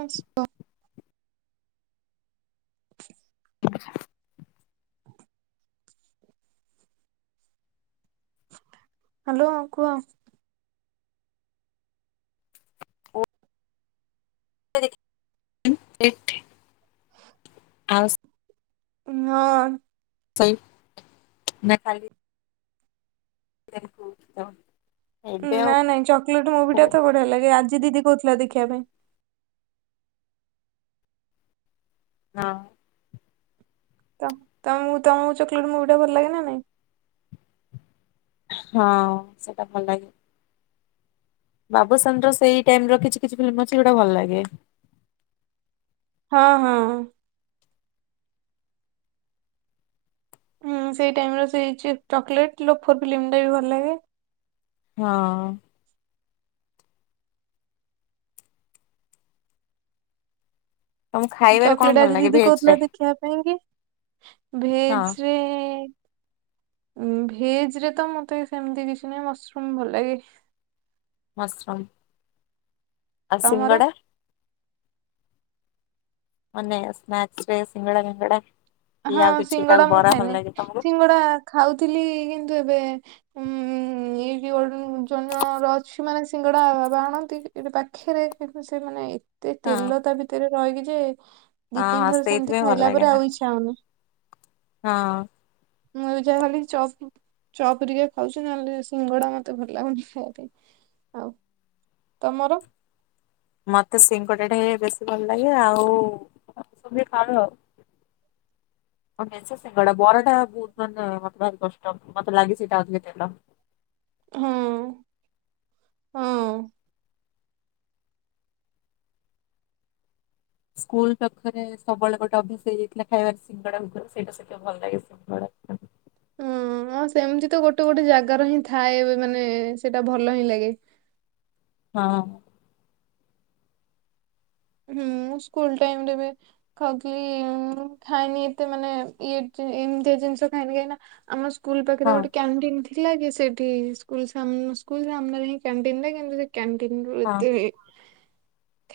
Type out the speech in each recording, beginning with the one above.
ଆସ୍ ବ [unintelligible] [inaudible] ହାଲୋ କୁହ। [unintelligible] ଉଁ ଏଠି ଆଉ ସେ ହଁ ସ ନା ଖାଇକି ବକୁ [unintelligible] ନା ନାଇଁ ଚକ୍ଲେଟ୍ ମୁଭି ଆଉ ଟା ତ ବଢିଆ ଲାଗେ ଆଜି ଦିଦି କହୁଥିଲା ଦେଖିବା ପାଇଁ। ହଁ। ତମ ତମକୁ ତମକୁ ଚକ୍ଲେଟ୍ ମୁଭିଟା ଭଲ ଲାଗେ ନା ନାଇଁ। ହଁ ସେଟା ଭଲ ଲାଗେ। ବାବୁସନ୍ ର ସେଇ ଟାଇମ୍ ର କିଛି କିଛି ଫିଲ୍ମ ଅଛି ଯୋଉଟା ଭଲ ଲାଗେ। ହଁ ହଁ। ହୁଁ ସେଇ ଟାଇମ୍ ର ସେଇ ଚକୋଲେଟ୍ ଲୋ ଲୋଫର ଫିଲ୍ମ ଟା ବି ଭଲ ଲାଗେ। ହଁ। ତମ ଖାଇବାରେ କଣ ଚକ୍ଲେଟ ଭଲ ଆଜି ଲାଗେ ଦିଦି ଭେଜ କହୁଥିଲା ରେ? ଦେଖିବା ପାଇଁ କି ହଁ ଭେଜ୍ ରେ। ଉଁ ଭେଜ୍ ରେ ତ ମତେ ସେମିତି କିଛି ନାହିଁ ମସରୁମ୍ ଭଲ ଲାଗେ। ମସରମ୍ ଆ ତମର? ସିଙ୍ଗଡ଼ା। ମନେ ସ୍ନାକ୍ସ ରେ ଶିଙ୍ଗଡ଼ ବିଙ୍ଗଡ଼ା। ହଁ ସିଙ୍ଗଡ଼ା ମୁଁ ଖାଇନି ତମକୁ? ସିଙ୍ଗଡା ଖାଉଥିଲି କିନ୍ତୁ ଏବେ ଉୁଁ ଏ ବି ଜଣ ଜଣର ଅଛି ମାନେ ସିଙ୍ଗଡା ବାବା ଆଣନ୍ତି। ଏବେ ପାଖେରେ କିନ୍ତୁ ସେ ମାନେ ଏତେ ହଁ ତେଲ ତା ଭିତରେ ରହିକି ଯେ ଦିଇ ହଁ ତିିନି ହଁ ଥର ସେିମିତି ସେଇଥିପାଇଁ ଭଲ ଖାଇଲା ଲାଗେ ପରେ ନା ଆଉ ଇଚ୍ଛା ହଉନି। ହଁ। ମୁଁ ଏବେ ଯାହା ଖାଲି ଚପ୍ ଚପ୍ ରିକା ଖାଉଛି ନହେଲେ ସିଙ୍ଗଡା ମତେ ଭଲ ଲାଗୁନି ଖାଇବାପାଇଁ। ଆଉ ତୋମର? ମୋତେ ସିଙ୍କ ପୋଟାଟ୍ ହିଁ ବେଶୀ ଭଲ ଲାଗେ, ଆଉ ସବୁ ଏ ଖାଉ ଆଉ। [inaudible] [inaudible] ସିଙ୍ଗଡା ବରା ଟା ବହୁତ ମାନେ ମୋତେ ଭାରି କଷ୍ଟ। ମୋତେ ଲାଗି ସେଇଟା ଅଧିକ ତେଲ। ହଁ, ହଁ। ସ୍କୁଲ୍ ପାଖରେ ସବୁବେଳେ ଗୋଟେ ଅଭ୍ୟାସ ହେଇଯାଇଥିଲା ଖାଇବାର ସିଙ୍ଗଡା ଭୁଗୁନି। ସେଇଟା ସେ ତ ଭଲ ଲାଗେ ସିଙ୍ଗଡା [inaudible] ଅଁ, ଆଉ ସେମିତି ତ ଗୋଟେ ଗୋଟେ ଜାଗାର ହିଁ ଥାଏ ମାନେ ସେଟା ଭଲ ହିଁ ଲାଗେ। ହଁ। ହୁଁ, ମୁଁ ସ୍କୁଲ୍ ଟାଇମ୍ ରେ ବି କଣ କି ମୁଁ ଖାଇନି ଏତେ ମାନେ ଇଏ ଯେ ଏମିତିଆ ଜିନିଷ ଖାଏନି, କାହିଁକି ନା ଆମ ସ୍କୁଲ୍ ପାଖରେ ହଁ ଗୋଟେ କ୍ୟାଣ୍ଟିନ୍ ଥି ଥିଲା କି ସେଠି ସ୍କୁଲ୍ ସାମ ସ୍କୁଲ୍ ସାମ୍ନାରେ ହିଁ କ୍ୟାଣ୍ଟିନ୍ ଟା କିନ୍ତୁ ସେ କ୍ୟାଣ୍ଟିନ ରୁ ହଁ ଏତେ ଏ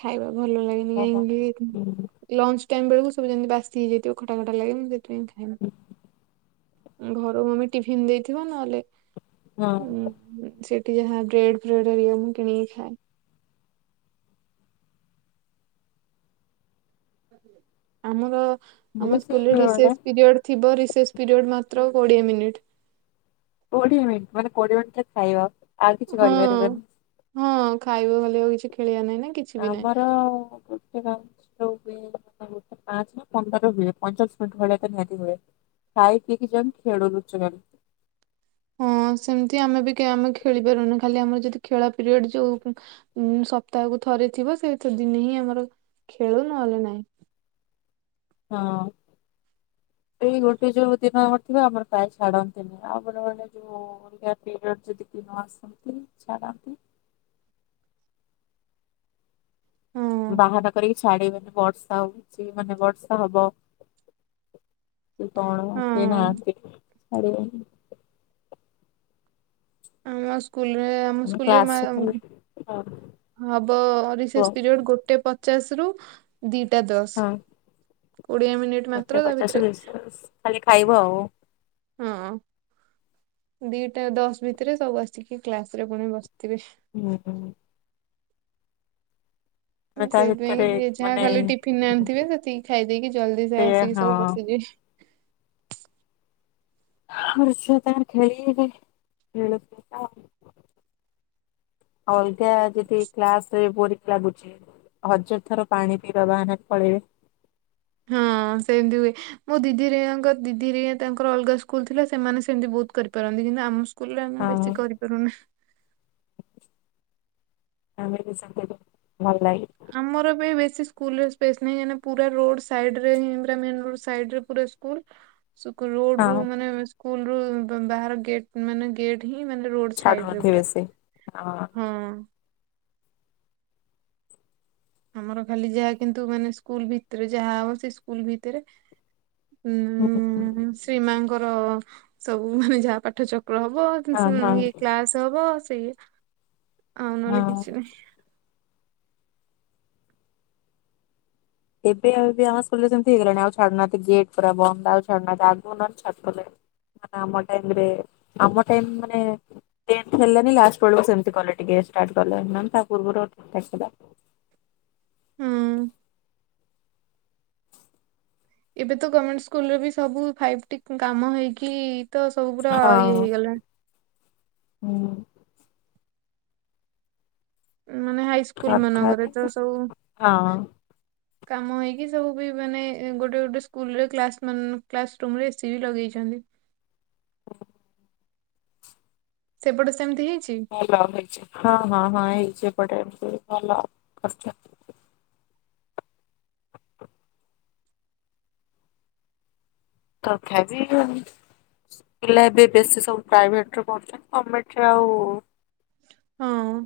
ଖାଇବା ଭଲ ଲାଗେନି, ଓହୋ। କାହିଁକି ଉଁ, ହୁଁ, ଲଞ୍ଚ ଟାଇମ୍ ବେଳକୁ ସବୁ ଯେମତି ବାସି ହେଇଯାଇଥିବ ଖଟା ଖଟା ଲାଗେ ମୁଁ ସେଥିପାଇଁ ଖାଏନି। ହ। ଘରୁ ମମି ଟିଫନ୍ ଦେଇଥିବ। ନହେଲେ ଅଁ, ହଁ ଉଁ, ହୁଁ, ସେଇଠି ଯାହା ବ୍ରେଡ୍ ଫ୍ରେଡ୍ ହେଲେ ମୁଁ କିଣିକି ଖାଏ। ଆମର ମୁଁ ଆମ ବି ସେଇ ସ୍କୁଲ୍ ରେ ବେଳେ ରିସେସ୍ ପିରିୟଡ୍ ଥିବ ରିସେସ୍ ପିରିୟଡ଼୍ ମାତ୍ର କୋଡ଼ିଏ ମିନିଟ୍। କୋଡିଏ ମିନିଟ୍ ମାନେ କୋଡିଏ ମିନିଟ୍ ରେ ଖାଇବା। ଆଉ କିଛି ହଁ, କରିପାରିବାନି ହଁ ଖାଇବା ଖାଲି ରହିଛି, ଖେଳିବା ନାହିଁ ନା କି ଆମର ଗୋଟେ [inaudible] ତ ପାଞ୍ଚ ନା ପନ୍ଦର ହୁଏ, ପଞ୍ଚାଶ ମିନିଟ୍ ଭଳିଆ ତ ନିହାତି ହୁଏ। ଖାଇ ପିଇକି ଯେନ୍ ଖେଳୁଛୁ ଖାଲି। ହଁ ସେମିତି ଆମେ ବି କେ ଆମେ ଖେଳି ପାରୁନୁ, ଖାଲି ଆମର ଯଦି ଖେଳ ପିରିୟଡ୍ ଥିବ [unintelligible] ଉଁ, ସପ୍ତାହକୁ ଥରେ ଥିବ ସେଇତ ଦିନି ହିଁ ଆମର ଖେଳୁ ନହେଲେ ନାହିଁ। ହଁ। ଏଇ ଗୋଟେ ଯୋଉ ଦିନ ଆମର ଥିବା ଆମର ପ୍ରାୟ ଛାଡନ୍ତିନି, ଆପର ମାନେ ଯୋଉ ଅଲଗା ପିରିୟଡ଼୍ ଯଦି କି ନ ଆସନ୍ତି ଛାଡ଼ନ୍ତି। ହଁ ବାହାନା କରିକି ଛାଡ଼ି ବେନି ବର୍ଷା ହଉଛି, ମାନେ ବର୍ଷା ହବ। କି କଣ କେଇ ହଁ ନାହାନ୍ତି ଛାଡିବେନି। ଆମ ସ୍କୁଲ୍ ରେ ଆମ ଆମେ ସ୍କୁଲ୍ ରେ ମା- କ୍ଲାସରେ ଖାଲି ହଁ କୁହ ହବ ରିସେସ୍ ହଁ ପିରିୟଡ଼୍ ଗୋଟେ ପ ଚାଶ ରୁ ଦିଟା ଦଶ କୋଡିଏ ମିନିଟ୍ ମାତ୍ର, ତା ଭିତରେ ବାସ୍ ଖାଲି ଖାଇବ ଆଉ। ହଁ ଦିଟା ଦଶ ଭିତରେ ସବୁ ଆସିକି କ୍ଲାସ୍ ରେ ପୁଣି ବସିଥିବେ। ନା ତ ଆମେ ତା ସେଥିପାଇଁ ଭିତରେ କି ଯି ଯାହା ମାନେ ଖାଲି ଟିଫିିନ୍ ଆଣିଥିବେ ସେତିକି ଖାଇଦେଇକି ଜଲଦି ସେ ଆସିକି ସବୁ ବସିଯିବେ। ହଁ ଛୁଆ ତାହାଲେ ଖଳିବେ [inaudible] ଆଉ ଅଲଗା ଯଦି କ୍ଲାସ୍ ରେ ବୋରିଙ୍ଗ ଲାଗୁଛି ହଜାର ଥର ପାଣି ପିଇବା ବାହାନାରେ ପଳେଇବେ। ହଁ ସେମିତି ହୁଏ। ମୋ ଦିଦିି ହେଆଙ୍କର ଦିଦିି ହେରିଆ ତାଙ୍କର ଅଲଗା ସ୍କୁଲ୍ ଥିଲା, ସେମାନେ ସେମିତି ବହୁତ କରିପାରନ୍ତି। କିନ୍ତୁ ଆମ ସ୍କୁଲ୍ ରେ ଆମେ ହଁ ବେଶୀ କରିପାରୁନା। ଆମେ ବି [inaudible] ଭଲ ଲାଗେ। ଆମର ବି ବେଶୀ ସ୍କୁଲ୍ ରେ ସ୍ପେସ୍ ନାହିଁ, କାହିଁକି ନା ପୁରା ରୋଡ୍ ସାଇଡ୍ ରେ ହିଁ ପୁରା ମେନ୍ ରୋଡ୍ ସାଇଡ୍ ରେ ପୁରା ସ୍କୁଲ୍। ସୁକୁ ରୋଡ୍ ରୁ ହଁ ମାନେ ଏ ସ୍କୁଲ୍ ରୁ ବ-ବାହାର ଗେଟ୍ ମାନେ ଗେଟ୍ ହିଁ ମାନେ ରୋଡ୍ ସାଇଡ୍ ରେ ଛାଡୁନଥିବେ ପୁରା ସେ ହଁ। ଆମର ଖାଲି ଯାହା କିନ୍ତୁ ମାନେ ସ୍କୁଲ୍ ଭିତରେ ଯାହା ହବ ସେ ସ୍କୁଲ୍ ଭିତରେ। ଉଁ ଶ୍ରୀ ମାଙ୍କର ସବୁ ମାନେ ଯାହା ପାଠ ଚକ୍ର ହବ। ହଁ [unintelligible] ହଁ ଇଏ କ୍ଲାସ ହବ ସେଆ ଆଉ ନହେଲେ ହଁ କିଛି ନାହିଁ। ଏବେ ଆଉ ଏବେ ଆମ ସ୍କୁଲରେ ସେମିତି ହେଇଗଲାଣି ଆଉ ଛାଡୁ ନାହାନ୍ତି ଗେଟ୍ ପୁରା ବନ୍ଦ ଆଉ ଛାଡୁ ନାହାନ୍ତି ଆଗରୁ ନହେଲେ ଛାଡୁଥିଲେ। ମାନେ ଆମ ଟାଇମରେ ଆମ ଟାଇମ ମାନେ ଟେପ୍ ହେଲାନି ଲାଷ୍ଟ ବେଳକୁ ସେମିତି କଲେ ଟିକେ ଷ୍ଟାର୍ଟ କଲେ ନହେଲେ ତା ପୂର୍ବରୁ [unintelligible] ଥିଲା। ହୁଁ। ଏବେ ତ ଗର୍ମେଣ୍ଟ ସ୍କୁଲରେ ବି ସବୁ ଫାଇଭ୍ ଟି କାମ ହେଇକି ତ ସବୁ ପୁରା ଇଏ ହଁ ହେଇଗଲା। ହୁଁ। ମାନେ ହାଇ ସ୍କୁଲ ମାନଙ୍କରେ ତଥାପି ତ ସବୁ ହଁ କାମ ହେଇକି ସବୁ ବି ମାନେ ଗୋଟେ ଗୋଟେ ସ୍କୁଲରେ କ୍ଲାସ୍ ମାନ କ୍ଲାସ ରୁମରେ ଏସିି ବି ଲଗେଇଛନ୍ତି। ସେପଟେ ସେମିତି ହେଇଛି? [unintelligible] ଭଲ ହେଇଛି ହଁ ହଁ ହଁ ହେଇଛି ଏପଟେ ଏମିତି ଭଲ କରିଛନ୍ତି। ତଥାବି ପିଲା ଏବେ ବେଶୀ ସବୁ ପ୍ରାଇଭେଟରେ ପଢ଼ୁଛନ୍ତି ଗମେଣ୍ଟରେ ଆଉ ହଁ।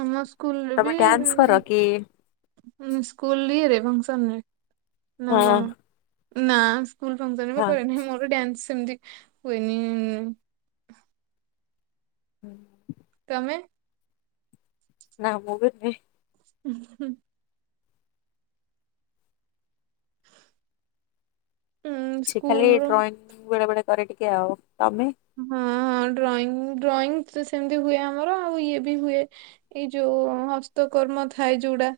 ଆମ ସ୍କୁଲରେ ବି ତମେ ଡ୍ୟାନ୍ସ କର କି? ଆମ ସ୍କୁଲ ହିଁ ରେଭେନ୍ସା ନୁହେଁ ନା ହଁ। କଣ ନା ସ୍କୁଲ ଫଙ୍କସନ୍ ମୁଁ ହଁ କରେନି ମୋର ଡ୍ୟାନ୍ସ ସେମିତି ହୁଏନି। ହୁଁ। ତମେ? ନା ମୁଁ ବି ନୁହେଁ। ହୁଁ ହୁଁ। ହୁଁ ସେ ଖାଲି ସ୍କୁଲରୁ ଡ୍ରଇଂ ବେଳେ ବେଳେ କରେ ଟିକେ ଆଉ ତମେ? ହଁ ଡ୍ରଇଂ ଡ୍ରଇଂ ତ ସେମିତି ହୁଏ ଆମର ଆଉ ଇଏ ବି ହୁଏ। ଏଇ ଯୋଉ ହସ୍ତକର୍ମ ଥାଏ ଯୋଉଡା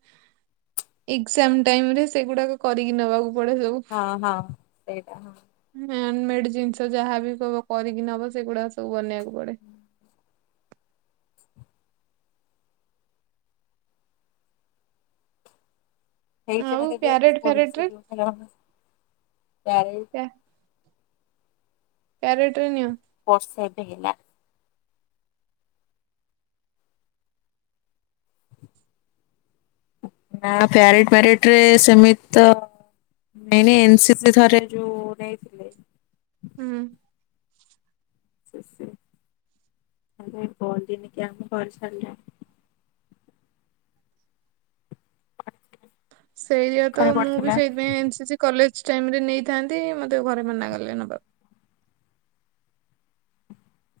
ଏକଜାମ ଟାଇମ ରେ ସେଗୁଡାକ କରିକି ନେବାକୁ ପଡେ ସବୁ। ହଁ ହଁ ସେଇଟା ହଁ ହ୍ୟାଣ୍ଡମେଡ ଜିନିଷ ଯାହା ବି କହିବ କରିକି ନବ ସେଗୁଡାକ ସବୁ ବନେଇବାକୁ ପଡେ। ନେଇଛ ନା ଆଉ କେବେ ପ୍ୟାରେଟ ଫ୍ୟାରେଟ ସ୍କୁଲସି ରେ ହେଲୋ ପ୍ୟାରେଡ? ପ୍ୟାରେଡ୍ ରେ ନିଅ? ବର୍ଷା ଏବେ ହେଲା। ନା ପ୍ୟାରେଡ୍ ଫ୍ୟାରେଡ୍ ରେ ସେମିତି ତ ନାଇଁ ନାଇଁ ଏନ ସି ପି ଥରେ ଯୋଉ ନେଇ ହୁଁ। ଆଉ କାଇ କୁହନ୍ତିନିକି ଆମ ଘରେ ଛାଡି [unintelligible] ସେଇଆ ତ ପାଖରେ ମୁଁ ବି ପଡିଥିଲା ସେଇଥିପାଇଁ N C C college time ରେ ନେଇଥାନ୍ତି ମତେ ଘରେ ମନା ଗଲେ ନବାକୁ।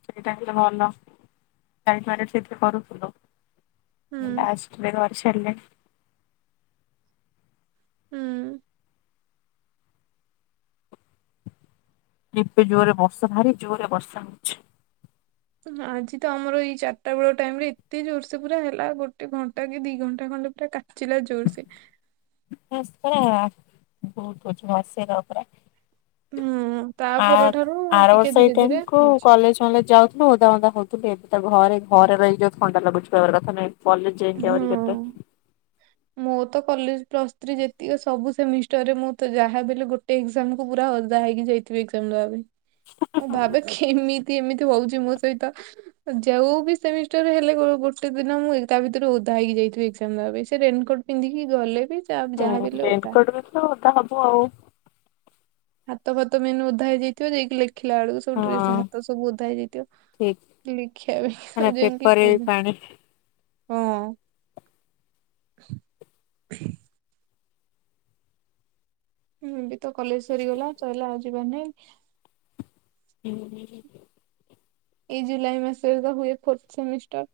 ସେଇ ଟାଇମରେ ଭଲ ଜାଣିପାରେ ପିଭି କରୁଥିଲୁ। ହୁଁ [unintelligible] [unintelligible] ହୁଁ। କେବେ ଜୋରେ ବର୍ଷା ଭାରି ଜୋରରେ ବର୍ଷା ହଉଛି। ଆଜି ତ ଆମର ଏଇ ଚାରିଟା ବେଳ ଟାଇମ ରେ ଏତେ ଜୋରସେ ପୁରା ହେଲା ଗୋଟେ ଘଣ୍ଟା କି ଦି ଘଣ୍ଟା ଖଣ୍ଡେ ପୁରା କା- ଚିଲା ଜୋରସେ। ବସ ପରା ବହୁତ କଛୁ [unintelligible] ହୁଁ। ତା ଆ ପରଠାରୁ ଆର ଟିକେ ବର୍ଷ ଏଇ ଧୀରେ ଟାଇମ ଧୀରେ କୁ ହଉଛି କଲେଜ ଫଲେଜ ଯାଉ- ଥିଲୁ ଓଦା ମଦା ହଉଥିଲୁ ଏବେ ତ ଘରେ ଘରେ ରହି ଯୋଉ ଥଣ୍ଡା ଲାଗୁଛି କହିବାର କଥା ନାଇଁ। କଲେଜ ଯାଇକି ଆହୁରି ହଁ। କେତେ ମୋର ତ କଲେଜ ପ୍ଲସ ଥ୍ରୀ ଯେତିକି ସବୁ ସେମିଷ୍ଟାର ରେ ମୁଁ ତ ଯାହାବି ହେଲେ ଗୋଟେ ଇ - ଏକଜାମ୍ କୁ ପୁରା ଓଦା ହେଇକି ଯାଇଥିବି ଏକଜାମ ଦେବା ପାଇଁ ମୁଁ ଭାବେ କେମିତି ତି ଏମିତି ହଉଛି ମୋ ସହିତ ଯଉ ବି ସେମିଷ୍ଟାର ହେଲେ ଗୋ ଗୋଟେ ଦିନ ମୁଁ ତା ଭିତରେ ଓଦା ହେଇକି ଯାଇଥିବି ଏକ୍ସାମ ଦେବା ପାଇଁ ସେ ରେନିକୋଟ ପିନ୍ଧିକି ଗଲେ ବି ଯାହା ହୁଁ ଯାହା ବି ହେଲେ ଓଦା। ରେନକୋଟ ବି ତ ଓଦା ହବ ଆଉ। ହାତ ଫାତ ମେନ ଓ ଭଗଧା ହେଇଯାଇଥିବ ଯାଇକି ଲେଖିଲା ବେଳକୁ ସବୁ ଡ୍ରେସ ହଁ। ହାତ ସବୁ ଓଧା ଠିକ ହେଇଯାଇଥିବ। ଲେଖିଆ ଭି ଭାଇ ମାନେ ଆ ଯାଇଙ୍ଗି ପେପରରେ ବି ପ୍ରବ୍ଲେମ୍ [inaudible] ପାଣି ହଁ [inaudible] ହୁଁ ଏ ବି ତ କଲେଜ ସରିଗଲା ଚଳିଲା ଆଉ ଯିବାର ନାଇଁ। ହୁଁ ହୁଁ [inaudible] ଏଇ ଜୁଲାଇ ମାସରେ ତ ହୁଏ ଫୋର୍ଥ ସେମିଷ୍ଟର।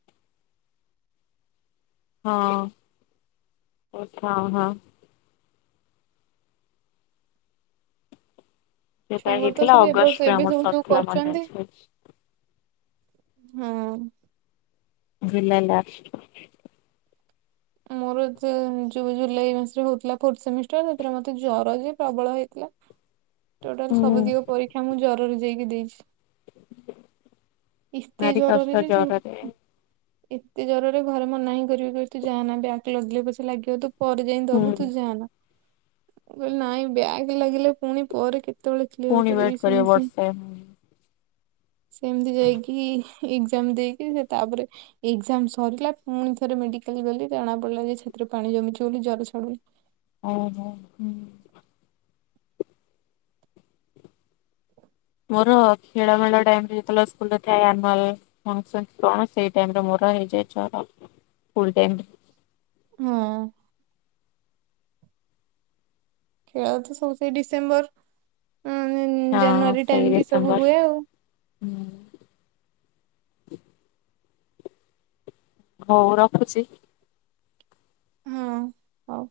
ହଁ ହଁ ହଁ ଯୋଉଟା ଛୁଆଙ୍କର ତ ହେଇଥିଲା ସବୁ ଏ ବର୍ଷ ଅଗଷ୍ଟରେ ଏବେ ଆମର ସବୁ ଯୋଉ ସରିଥିଲା ମନେ କରୁଛନ୍ତି। ଅଛି। ହଁ [inaudible] ମୋର ଜୁଲାଇ ମାସରେ ହଉଥିଲା ଫୋର୍ଥ ସେମିଷ୍ଟର ସେଥିରେ ମୋତେ ଜର ଯେ ପ୍ରବଳ ହେଇଥିଲା। ଟୋଟାଲ ହୁଁ ସବୁ ଦିକ ପରୀକ୍ଷା ମୁଁ ଜରରେ ଯାଇକି ଦେଇଛି। ଏତେ ଭାରି ଜରରେ କଷ୍ଟ ଯେ ସେ ଜରରେ ଏତେ ଜରରେ ଘରେ ମନାହିଁ କରିବେ କହିବେ ତୁ ଯାନା ବ୍ୟାଗ ଲାଗିଲେ ପଛେ ଲାଗିବ ତୁ ପରେ ଯାଇ ହୁଁ ଦବୁ ତୁ ଯାାନ କହିଲି ନାଇଁ ବ୍ୟାଗ ଲାଗିଲେ ପୁଣି ପରେ କେତେ କେତେବେଳେ କ୍ଲିୟର ପୁଣି ୱେଟ୍ କରିବି କରିବ ସେମିତି ବର୍ଷେ ସେମିତି ଯାଇକି ଏକ୍ସାମ ଦେଇକି ସେ ତାପରେ ଏଜାମ ସରିଲା ପୁଣି ଥରେ ମେଡିକାଲ ଗଲି ଜଣା ପଡିଲା ଯେ ସେଥୀରେରେ ପାଣି ଜମିଛି ବୋଲି ଜର ଛଡୁନି। ଓ ହୋ ହୁଁ ମୋର ଖେଳ ମେଳ ଟାଇମ ରେ ଯେତେବେଳେ ସ୍କୁଲରେ ଥାଏ ଆନୁଆଲ। କଣ ସେଇ ଟାଇମ ଟା ମୋର ହେଇଯାଇ [inaudible] ହଁ ଖେଳ ତ ସବୁ ସେ ଡିସେମ୍ବର ହଁ ଜାନୁଆରୀ ସେଇ ଟାଇମ କି ସବୁ ଡିସେମ୍ବର। ହୁଏ ଆଉ। ହୁଁ ହଉ ରଖୁଛି। ହଁ ହଉ